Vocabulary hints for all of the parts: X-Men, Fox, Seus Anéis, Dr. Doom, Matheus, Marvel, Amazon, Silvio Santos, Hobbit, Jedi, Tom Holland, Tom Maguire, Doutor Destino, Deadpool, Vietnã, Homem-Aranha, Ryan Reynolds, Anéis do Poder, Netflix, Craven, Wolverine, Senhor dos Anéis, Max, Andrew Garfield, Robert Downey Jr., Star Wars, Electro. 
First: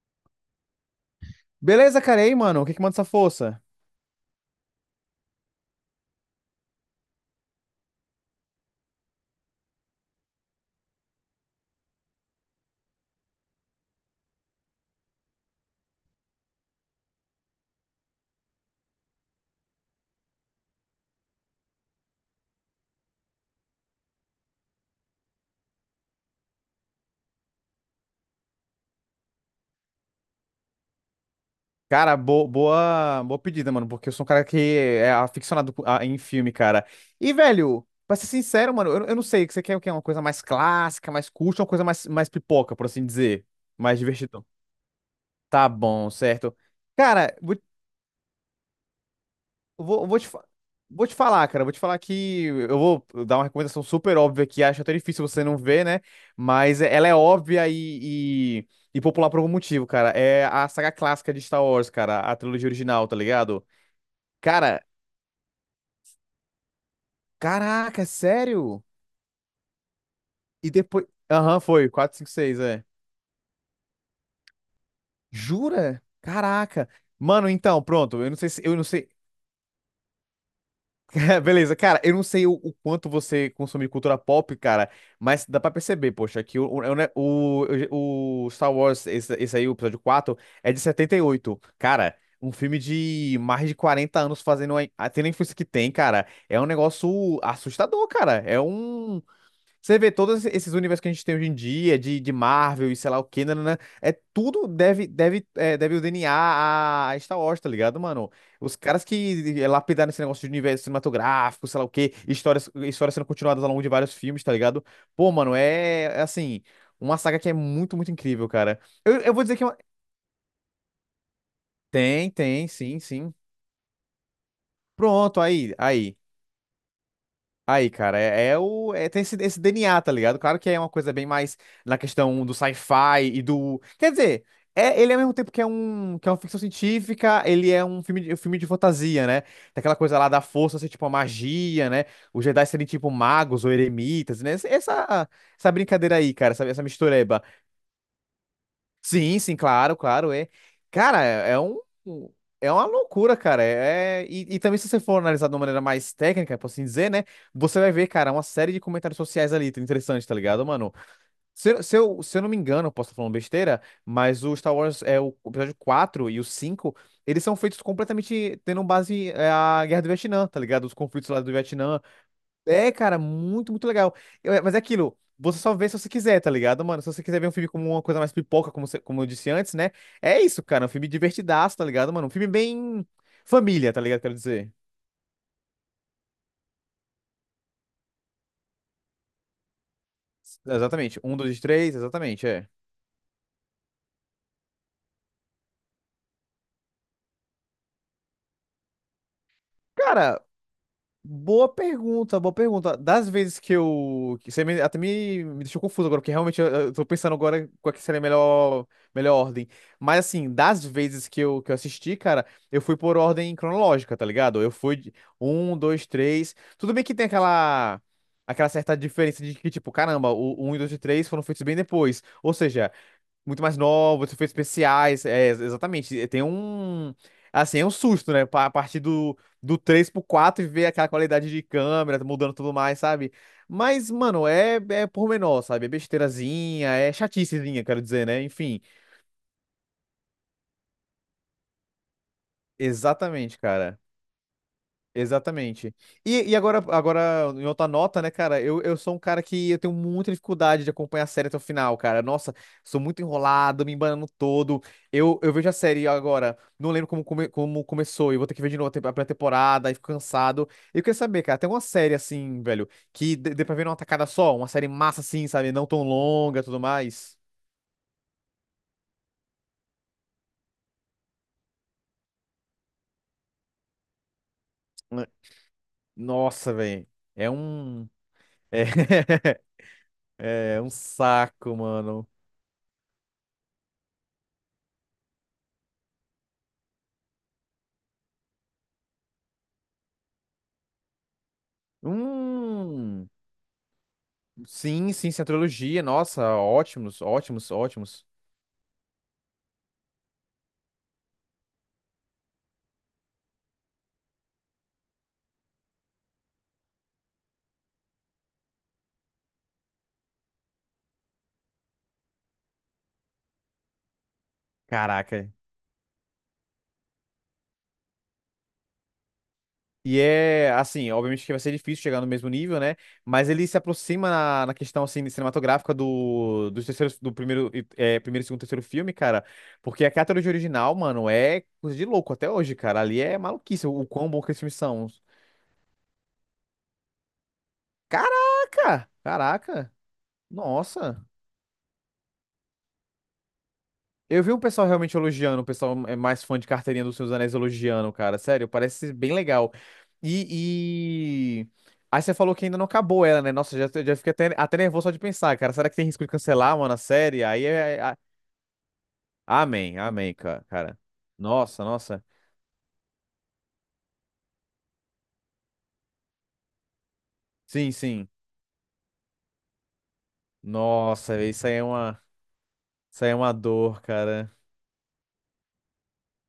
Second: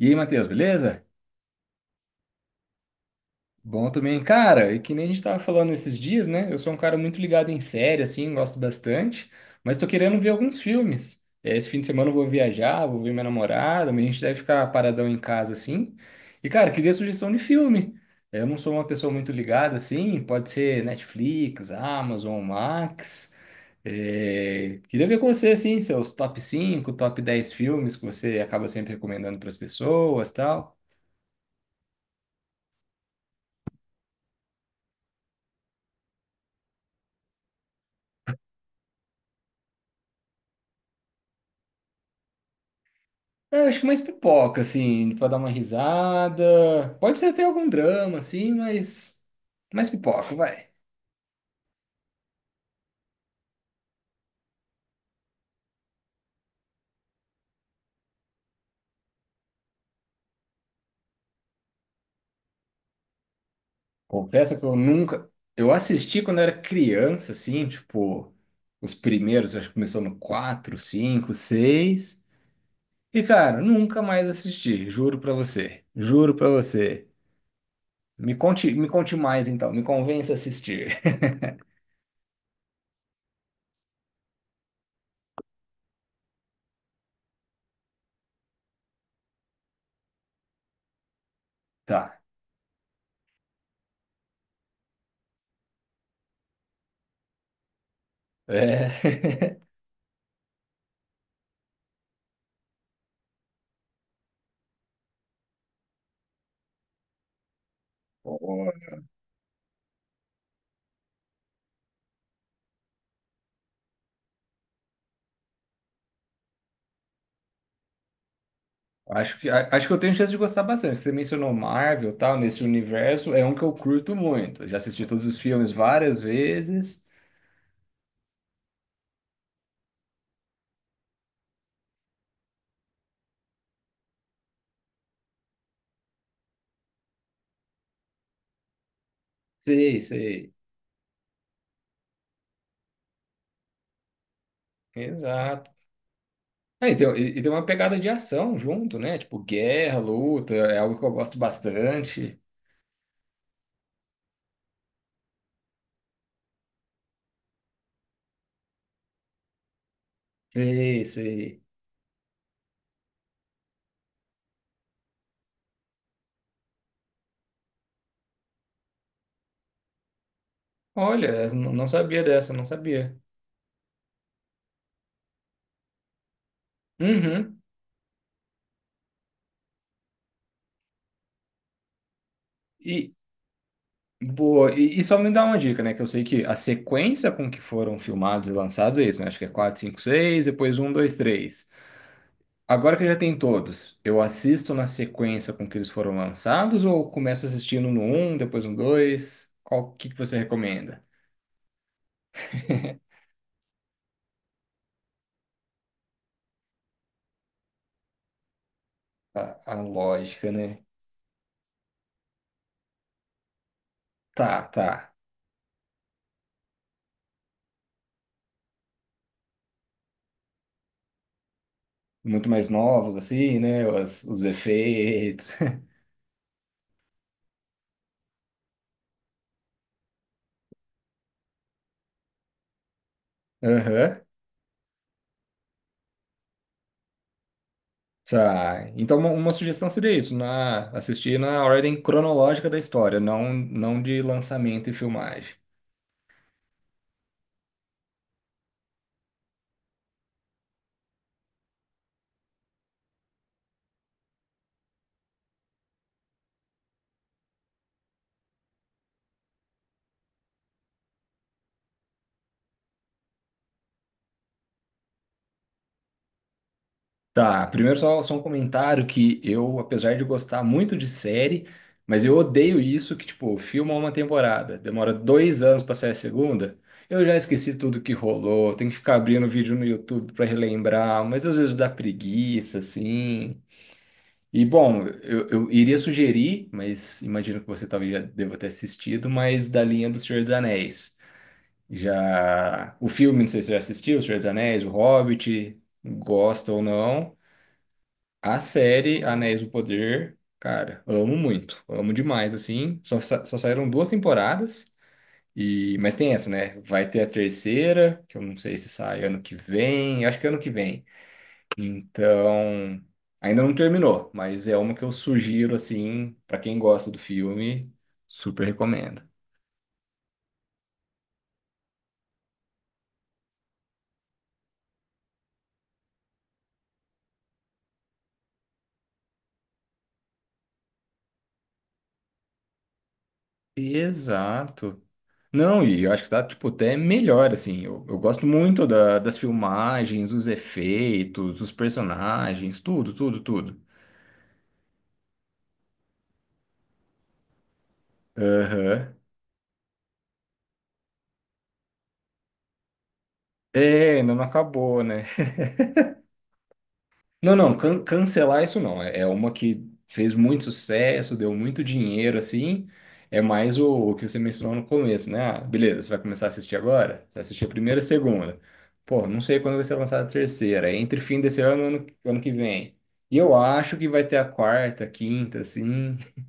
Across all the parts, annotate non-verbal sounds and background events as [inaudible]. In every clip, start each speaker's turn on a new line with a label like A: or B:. A: E aí, Matheus, beleza?
B: Beleza, cara, e aí, mano? O que que manda essa força?
A: Bom também. Cara, e que nem a gente tava falando esses dias, né? Eu sou um cara muito ligado em série, assim, gosto bastante, mas tô querendo ver alguns filmes. Esse fim de semana eu vou viajar, vou ver minha namorada, mas a gente deve ficar paradão em casa, assim. E, cara, queria sugestão de filme. Eu não sou uma pessoa muito ligada, assim, pode ser Netflix, Amazon, Max. Queria ver com você, assim, seus top 5, top 10 filmes que você acaba sempre recomendando para as pessoas, tal.
B: Cara, boa pedida, mano, porque eu sou um cara que é aficionado em filme, cara. E, velho, pra ser sincero, mano, eu não sei, você quer o quê? Uma coisa mais clássica, mais curta, ou uma coisa mais pipoca, por assim dizer?
A: Eu acho que
B: Mais
A: mais
B: divertidão.
A: pipoca, assim, pra dar uma
B: Tá bom, certo.
A: risada. Pode ser
B: Cara,
A: até
B: vou
A: algum drama, assim, mas
B: Eu
A: mais
B: Vou, eu vou te,
A: pipoca,
B: fa-
A: vai.
B: vou te falar, cara. Vou te falar que eu vou dar uma recomendação super óbvia que acho até difícil você não ver, né? Mas é, ela é óbvia e popular por algum motivo, cara. É a saga clássica de Star Wars, cara. A trilogia original, tá ligado?
A: Confesso que eu
B: Cara,
A: nunca. Eu assisti quando era criança, assim,
B: caraca, é
A: tipo,
B: sério?
A: os primeiros, acho que começou no
B: E
A: 4,
B: depois.
A: cinco,
B: Aham, foi. Quatro,
A: 6.
B: cinco, seis, é.
A: E, cara, nunca mais assisti, juro pra você.
B: Jura?
A: Juro pra
B: Caraca.
A: você.
B: Mano, então, pronto. Eu não sei se. Eu não
A: Me
B: sei.
A: conte mais, então, me convença a assistir. [laughs]
B: [laughs] Beleza, cara, eu não sei o quanto você consome cultura pop, cara, mas dá pra perceber, poxa, que o Star Wars, esse aí, o episódio 4, é de 78. Cara,
A: Tá.
B: um filme de mais de 40 anos fazendo tendo a influência que tem, cara, é um negócio assustador, cara.
A: É.
B: Você vê todos esses universos que a gente tem hoje em dia, de Marvel e sei lá o que, né, é tudo deve o DNA a Star Wars, tá ligado, mano? Os
A: [laughs]
B: caras que lapidaram esse negócio de universo cinematográfico, sei lá o que, histórias sendo continuadas ao longo de vários filmes, tá ligado? Pô, mano, é assim, uma saga que é muito, muito incrível, cara. Eu
A: Acho
B: vou
A: que,
B: dizer que é
A: a-
B: uma...
A: acho que eu tenho chance de gostar bastante. Você mencionou Marvel, e
B: Tem,
A: tal, nesse
B: tem, sim, sim.
A: universo, é um que eu curto muito. Já assisti todos os
B: Pronto,
A: filmes
B: aí, aí.
A: várias vezes.
B: Aí, cara, é, é o. é- tem esse DNA, tá ligado? Claro que é uma coisa bem mais na questão do sci-fi e do. Quer dizer, é, ele ao mesmo tempo que é uma ficção científica, ele é um filme de fantasia, né? Tem aquela
A: Sei,
B: coisa lá da
A: sei.
B: força ser tipo a magia, né? Os Jedi serem tipo magos ou eremitas, né? Essa
A: Exato.
B: brincadeira aí, cara, essa
A: Ah, e tem, e
B: mistureba.
A: e tem uma pegada de ação junto, né? Tipo,
B: Sim, sim, claro,
A: guerra,
B: claro, é.
A: luta, é algo que eu
B: Cara,
A: gosto
B: é é um,
A: bastante.
B: é uma loucura, cara. É, e também se você for analisar de uma maneira mais técnica, por assim dizer, né? Você vai ver, cara, uma série de comentários sociais ali, interessante, tá ligado, mano?
A: Sei, sei.
B: Se eu não me engano, eu posso estar falando besteira, mas o Star Wars, o episódio 4 e o 5 eles são feitos completamente tendo base a Guerra do Vietnã, tá ligado? Os conflitos lá
A: Olha,
B: do
A: eu não
B: Vietnã,
A: sabia dessa, não sabia.
B: cara, muito, muito legal. Mas é aquilo, você só vê se você quiser, tá ligado, mano? Se você quiser ver um
A: Uhum.
B: filme como uma coisa mais pipoca, como eu disse antes, né? É isso, cara, um filme divertidaço, tá ligado, mano? Um filme bem
A: E,
B: família, tá ligado, quero dizer.
A: boa, e só me dá uma dica, né? Que eu sei que a sequência com que foram filmados e lançados é isso, né? Acho que é 4, 5, 6, depois um, 2,
B: Exatamente, um, dois,
A: 3.
B: três, exatamente, é.
A: Agora que já tem todos, eu assisto na sequência com que eles foram lançados ou começo assistindo no um depois no 2? Qual que você
B: Cara,
A: recomenda?
B: boa pergunta, boa pergunta.
A: [laughs]
B: Das vezes que eu. Que Você me- até me, me deixou confuso agora, porque realmente eu tô pensando agora qual que seria a melhor, melhor
A: A,
B: ordem.
A: a
B: Mas
A: lógica,
B: assim,
A: né?
B: das vezes que eu assisti, cara, eu fui por ordem cronológica, tá ligado?
A: Tá,
B: Eu fui de
A: tá.
B: um, dois, três. Tudo bem que tem aquela certa diferença de que, tipo, caramba, o um e 2 e 3 foram feitos bem depois.
A: Muito
B: Ou
A: mais
B: seja,
A: novos, assim,
B: muito mais
A: né?
B: novos,
A: Os
B: efeitos especiais, é,
A: efeitos.
B: ex- exatamente. E tem um, assim, é um susto, né? A partir do 3 pro 4 e ver aquela qualidade de câmera mudando tudo mais, sabe?
A: [laughs]
B: Mas,
A: Aham.
B: mano, é pormenor, sabe? É besteirazinha, é chaticezinha, quero dizer, né? Enfim,
A: Tá. Então, uma sugestão seria isso, na, assistir na ordem cronológica da história, não,
B: exatamente, cara.
A: não de lançamento e filmagem.
B: Exatamente. E agora, em outra nota, né, cara? Eu sou um cara que eu tenho muita dificuldade de acompanhar a série até o final, cara. Nossa, sou muito enrolado, me embanando todo. Eu vejo a série agora, não lembro como começou, eu vou ter que ver de novo a pré-temporada, aí fico cansado. Eu queria saber, cara, tem uma série assim, velho, que dê pra ver numa tacada só? Uma série massa assim, sabe? Não tão longa e tudo mais.
A: Tá, primeiro só, só um comentário que eu, apesar de gostar muito de série, mas eu odeio isso que, tipo, filma uma temporada, demora dois anos pra sair a
B: Nossa,
A: segunda.
B: velho.
A: Eu já
B: É
A: esqueci tudo
B: um.
A: que rolou, tem que ficar abrindo
B: [laughs]
A: vídeo no YouTube pra
B: É um
A: relembrar, mas às vezes
B: saco,
A: dá
B: mano.
A: preguiça, assim. E, bom, eu iria sugerir, mas imagino que você talvez já deva ter assistido, mas da linha do Senhor dos Anéis. Já... O
B: Hum.
A: filme, não sei se você já assistiu, O Senhor dos Anéis, O
B: Sim, sim,
A: Hobbit,
B: Centrologia, nossa,
A: gosta ou
B: ótimos,
A: não.
B: ótimos, ótimos.
A: A série Anéis do Poder, cara, amo muito, amo demais, assim. Só, só saíram duas temporadas, e mas tem essa, né? Vai ter a terceira, que eu não sei se sai ano que vem, eu acho que é ano que vem. Então, ainda não terminou, mas é uma que eu
B: Caraca.
A: sugiro, assim, pra quem gosta do filme, super recomendo.
B: E é, assim, obviamente que vai ser difícil chegar no mesmo nível, né? Mas ele se aproxima na questão, assim, cinematográfica do primeiro, segundo, terceiro filme, cara. Porque a trilogia original, mano, é coisa de louco até hoje, cara. Ali é maluquice o quão bom que esses filmes
A: Exato.
B: são.
A: Não, e eu acho que tá, tipo, até melhor, assim. Eu gosto muito
B: Caraca!
A: das
B: Caraca!
A: filmagens, dos
B: Nossa!
A: efeitos, dos personagens, tudo, tudo, tudo.
B: Eu vi um pessoal realmente elogiando, o pessoal é mais fã de carteirinha dos Seus Anéis elogiando, cara. Sério, parece
A: Aham.
B: bem legal. E, e... Aí você falou que ainda não acabou ela, né? Nossa, já,
A: É,
B: já fiquei
A: ainda não
B: até
A: acabou,
B: nervoso só de
A: né?
B: pensar, cara. Será que tem risco de cancelar, mano, a série?
A: Não,
B: Aí
A: não, can- cancelar isso não. É, é uma que
B: Amém,
A: fez
B: amém, ca-
A: muito
B: cara.
A: sucesso, deu muito
B: Nossa, nossa.
A: dinheiro, assim. É mais o que você mencionou no começo, né? Ah, beleza, você vai começar a assistir agora? Você vai assistir a
B: Sim,
A: primeira e a
B: sim.
A: segunda. Pô, não sei quando vai ser lançada a terceira. É entre fim
B: Nossa,
A: desse
B: isso aí
A: ano
B: é
A: e ano,
B: uma...
A: ano que vem.
B: Isso aí é
A: E
B: uma
A: eu acho
B: dor,
A: que vai ter a
B: cara.
A: quarta, quinta, assim. [laughs]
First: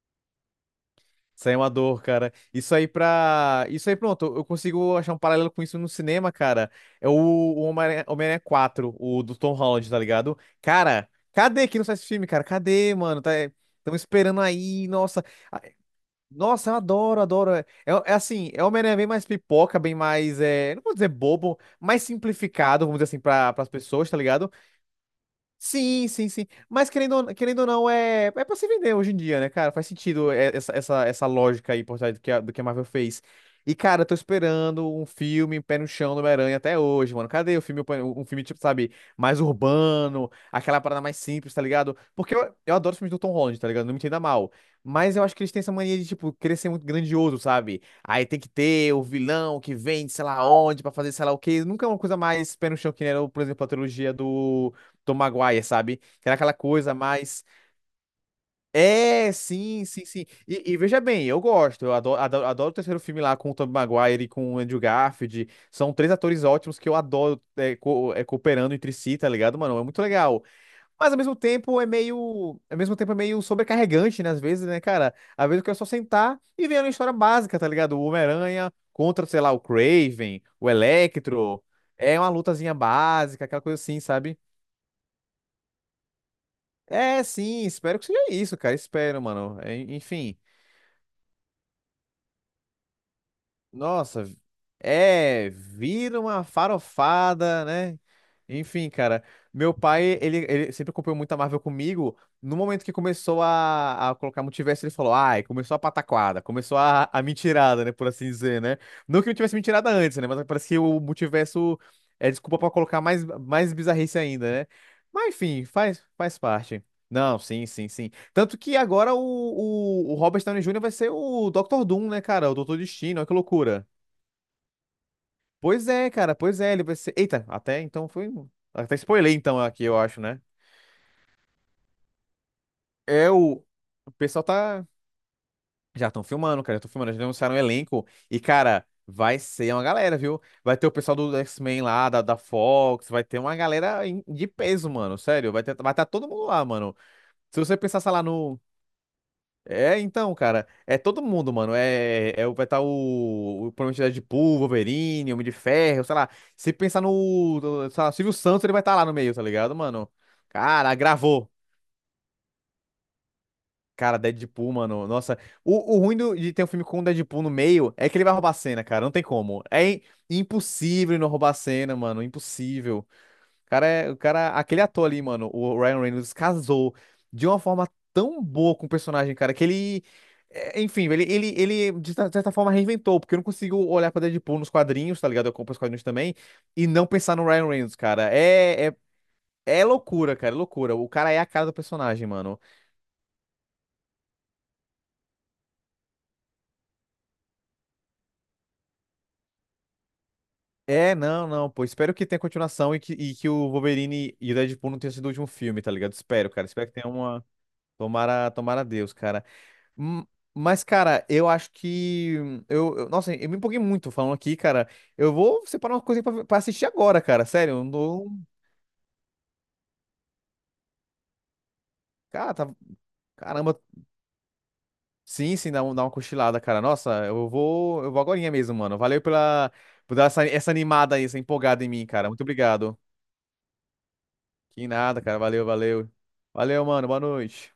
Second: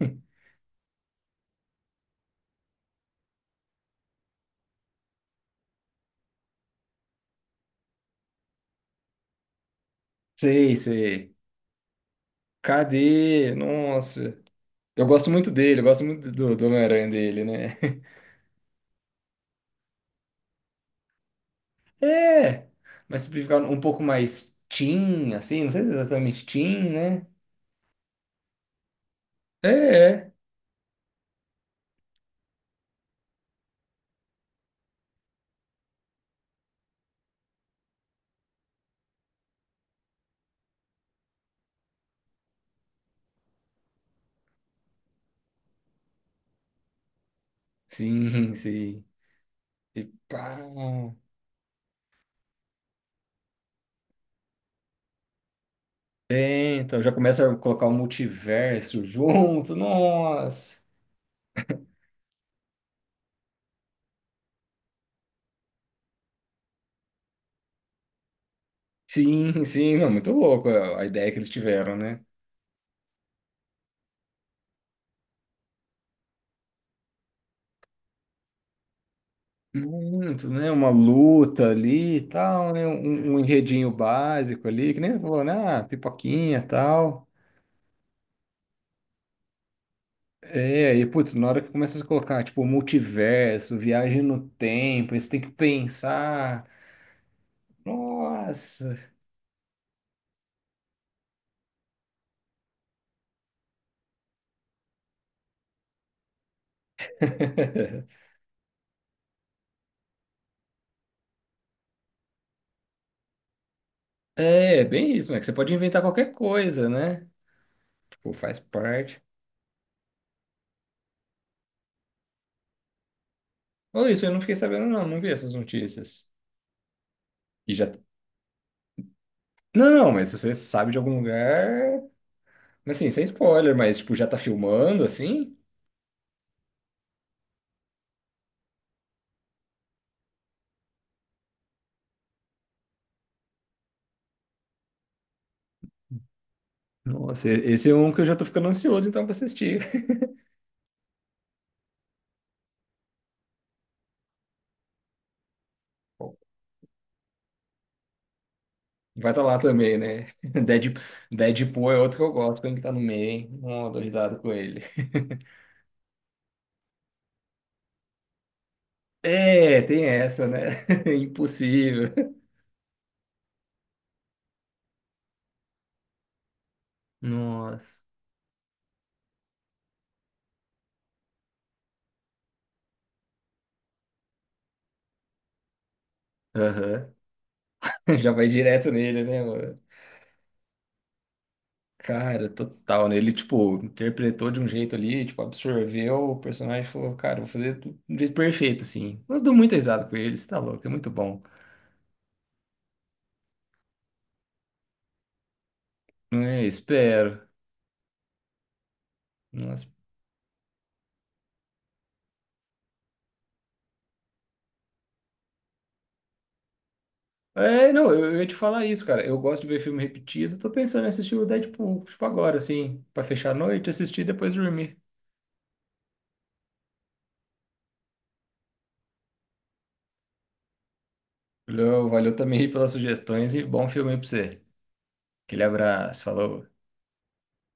B: Isso aí é uma dor, cara. Isso aí pra. Isso aí, pronto. Eu consigo achar um paralelo com isso no cinema, cara. É o Homem-Aranha 4, o do Tom Holland, tá ligado?
A: Sei,
B: Cara,
A: sei.
B: cadê que não sai esse filme, cara? Cadê, mano? Tá...
A: Cadê?
B: Estão
A: Nossa.
B: esperando aí,
A: Eu
B: nossa.
A: gosto muito
B: Ah,
A: dele, eu gosto muito do, do
B: nossa, eu
A: Homem-Aranha
B: adoro,
A: dele,
B: adoro. É,
A: né?
B: é assim, é o Homem-Aranha bem mais pipoca, bem mais. Não vou dizer bobo, mais
A: É,
B: simplificado, vamos dizer assim,
A: mas
B: para
A: simplificar
B: as
A: um pouco
B: pessoas, tá ligado?
A: mais teen, assim, não sei se é
B: Sim, sim,
A: exatamente
B: sim.
A: teen,
B: Mas querendo
A: né?
B: ou, querendo ou não, é pra se vender hoje em dia, né,
A: É,
B: cara? Faz
A: é.
B: sentido essa lógica aí por trás do que a Marvel fez. E, cara, eu tô esperando um filme Pé no Chão do Homem-Aranha até hoje, mano. Cadê um filme, tipo, sabe, mais urbano, aquela parada mais simples, tá ligado? Porque eu adoro os filmes do Tom Holland, tá ligado? Não me entenda mal. Mas eu acho que eles têm essa mania de, tipo, querer ser muito grandioso, sabe? Aí tem que
A: Sim, [laughs]
B: ter
A: sim.
B: o vilão que
A: E
B: vem de sei lá
A: pá.
B: onde pra fazer sei lá o quê. Nunca é uma coisa mais pé no chão que nem era, por exemplo, a trilogia do Tom Maguire, sabe? Que era aquela
A: É,
B: coisa
A: então já
B: mais.
A: começa a colocar o multiverso
B: É,
A: junto,
B: sim, sim, sim. E
A: nossa.
B: veja bem, eu gosto. Eu adoro, adoro, adoro o terceiro filme lá com o Tom Maguire e com o Andrew Garfield. São três atores ótimos que eu adoro cooperando entre si, tá ligado,
A: Sim,
B: mano? É
A: sim,
B: muito
A: não, muito
B: legal.
A: louco a
B: Mas ao
A: ideia
B: mesmo
A: que eles
B: tempo é
A: tiveram, né?
B: meio. Ao mesmo tempo é meio sobrecarregante, né? Às vezes, né, cara? Às vezes eu quero só sentar e ver uma história básica, tá ligado? O Homem-Aranha contra, sei lá, o Craven,
A: Muito,
B: o
A: né? Uma
B: Electro.
A: luta ali
B: É
A: e
B: uma
A: tal,
B: lutazinha
A: né? Um
B: básica, aquela coisa
A: enredinho
B: assim, sabe?
A: básico ali, que nem falou, né? Ah, pipoquinha e
B: É,
A: tal.
B: sim, espero que seja isso, cara. Espero, mano. Enfim,
A: É, e putz, na hora que começa a colocar, tipo, multiverso, viagem
B: nossa,
A: no tempo, aí você tem que
B: vira uma
A: pensar.
B: farofada, né? Enfim,
A: Nossa!
B: cara, meu pai, ele sempre acompanhou muita Marvel comigo. No momento que começou a colocar multiverso, ele falou, ai, começou a pataquada, começou a mentirada, né, por
A: [laughs]
B: assim dizer, né? Não que não tivesse mentirada antes, né? Mas parece que o multiverso é desculpa pra colocar mais, mais bizarrice ainda, né?
A: É, é bem
B: Mas
A: isso, né? Que você
B: enfim,
A: pode inventar
B: faz,
A: qualquer
B: faz parte.
A: coisa, né?
B: Não, sim, sim, sim.
A: Tipo,
B: Tanto
A: faz
B: que agora o,
A: parte.
B: o, o Robert Downey Jr. vai ser o Dr. Doom, né, cara? O Doutor Destino, olha que loucura.
A: Ou isso, eu não fiquei sabendo, não, não vi essas
B: Pois é,
A: notícias.
B: cara, pois é, ele vai ser. Eita,
A: E
B: até
A: já.
B: então foi um. Até spoiler então aqui,
A: Não,
B: eu
A: não,
B: acho,
A: mas se
B: né?
A: você sabe de algum lugar. Mas assim, sem
B: É o.
A: spoiler, mas
B: O
A: tipo, já tá
B: pessoal tá.
A: filmando assim?
B: Já estão filmando, cara, já estão filmando, já anunciaram o elenco. E, cara, vai ser uma galera, viu? Vai ter o pessoal do X-Men lá, da Fox, vai ter uma galera de peso, mano, sério. Vai estar todo mundo lá, mano.
A: Nossa,
B: Se
A: e-
B: você
A: esse é
B: pensar,
A: um
B: sei
A: que
B: lá,
A: eu já tô
B: no.
A: ficando ansioso então pra assistir.
B: É, então, cara, é todo mundo, mano. Vai estar o, provavelmente é Deadpool, Wolverine, Homem de Ferro, sei lá.
A: [laughs]
B: Se pensar no sei lá, Silvio Santos, ele vai estar lá no
A: Vai
B: meio, tá
A: estar lá
B: ligado,
A: também,
B: mano?
A: né? [laughs]
B: Cara,
A: Deadp-
B: gravou.
A: Deadpool é outro que eu gosto quando ele tá no meio, hein? Não, dou
B: Cara,
A: risada com
B: Deadpool,
A: ele.
B: mano. Nossa, o ruim de ter um filme com o Deadpool no meio é que ele vai roubar a cena, cara. Não tem como.
A: É,
B: É im-
A: tem essa, né? [laughs]
B: impossível ele não roubar a cena,
A: Impossível.
B: mano. Impossível. O cara, aquele ator ali, mano, o Ryan Reynolds casou de uma forma
A: Nossa.
B: tão boa com o personagem, cara, que ele, é, enfim, ele de certa forma reinventou, porque eu não consigo olhar pra Deadpool nos quadrinhos, tá ligado? Eu compro os quadrinhos também e não
A: Aham.
B: pensar no Ryan Reynolds,
A: [laughs] Já
B: cara.
A: vai
B: É,
A: direto
B: é,
A: nele, né, mano?
B: é loucura, cara, é loucura. O cara é a cara do personagem,
A: Cara,
B: mano.
A: total, né? Ele, tipo, interpretou de um jeito ali, tipo, absorveu o personagem e falou, cara, vou fazer do jeito perfeito, assim. Eu dou muita risada com ele, você tá louco, é muito
B: É,
A: bom.
B: não, não, pô. Espero que tenha continuação e que o Wolverine e o Deadpool não tenham sido o último filme, tá ligado? Espero,
A: É,
B: cara. Espero que tenha uma.
A: espero.
B: Tomara, tomara a Deus, cara.
A: Nossa,
B: Hum, Mas, cara, eu acho que. Nossa, eu me empolguei muito falando aqui, cara. Eu vou separar uma coisa pra assistir agora, cara. Sério, eu
A: é, não, eu
B: não.
A: ia te falar isso, cara. Eu gosto de ver filme repetido. Tô pensando em assistir o Deadpool, tipo
B: Cara,
A: agora,
B: tá-
A: assim, pra fechar a
B: Caramba.
A: noite, assistir e depois dormir.
B: Sim, sim, dá uma cochilada, cara. Nossa, Eu vou. Agorinha mesmo, mano. Valeu por dar essa, essa animada aí, essa empolgada em mim,
A: Valeu,
B: cara.
A: valeu
B: Muito
A: também aí pelas
B: obrigado.
A: sugestões e bom filme aí pra você.
B: Que nada, cara.
A: Aquele
B: Valeu, valeu.
A: abraço, falou.
B: Valeu, mano. Boa noite.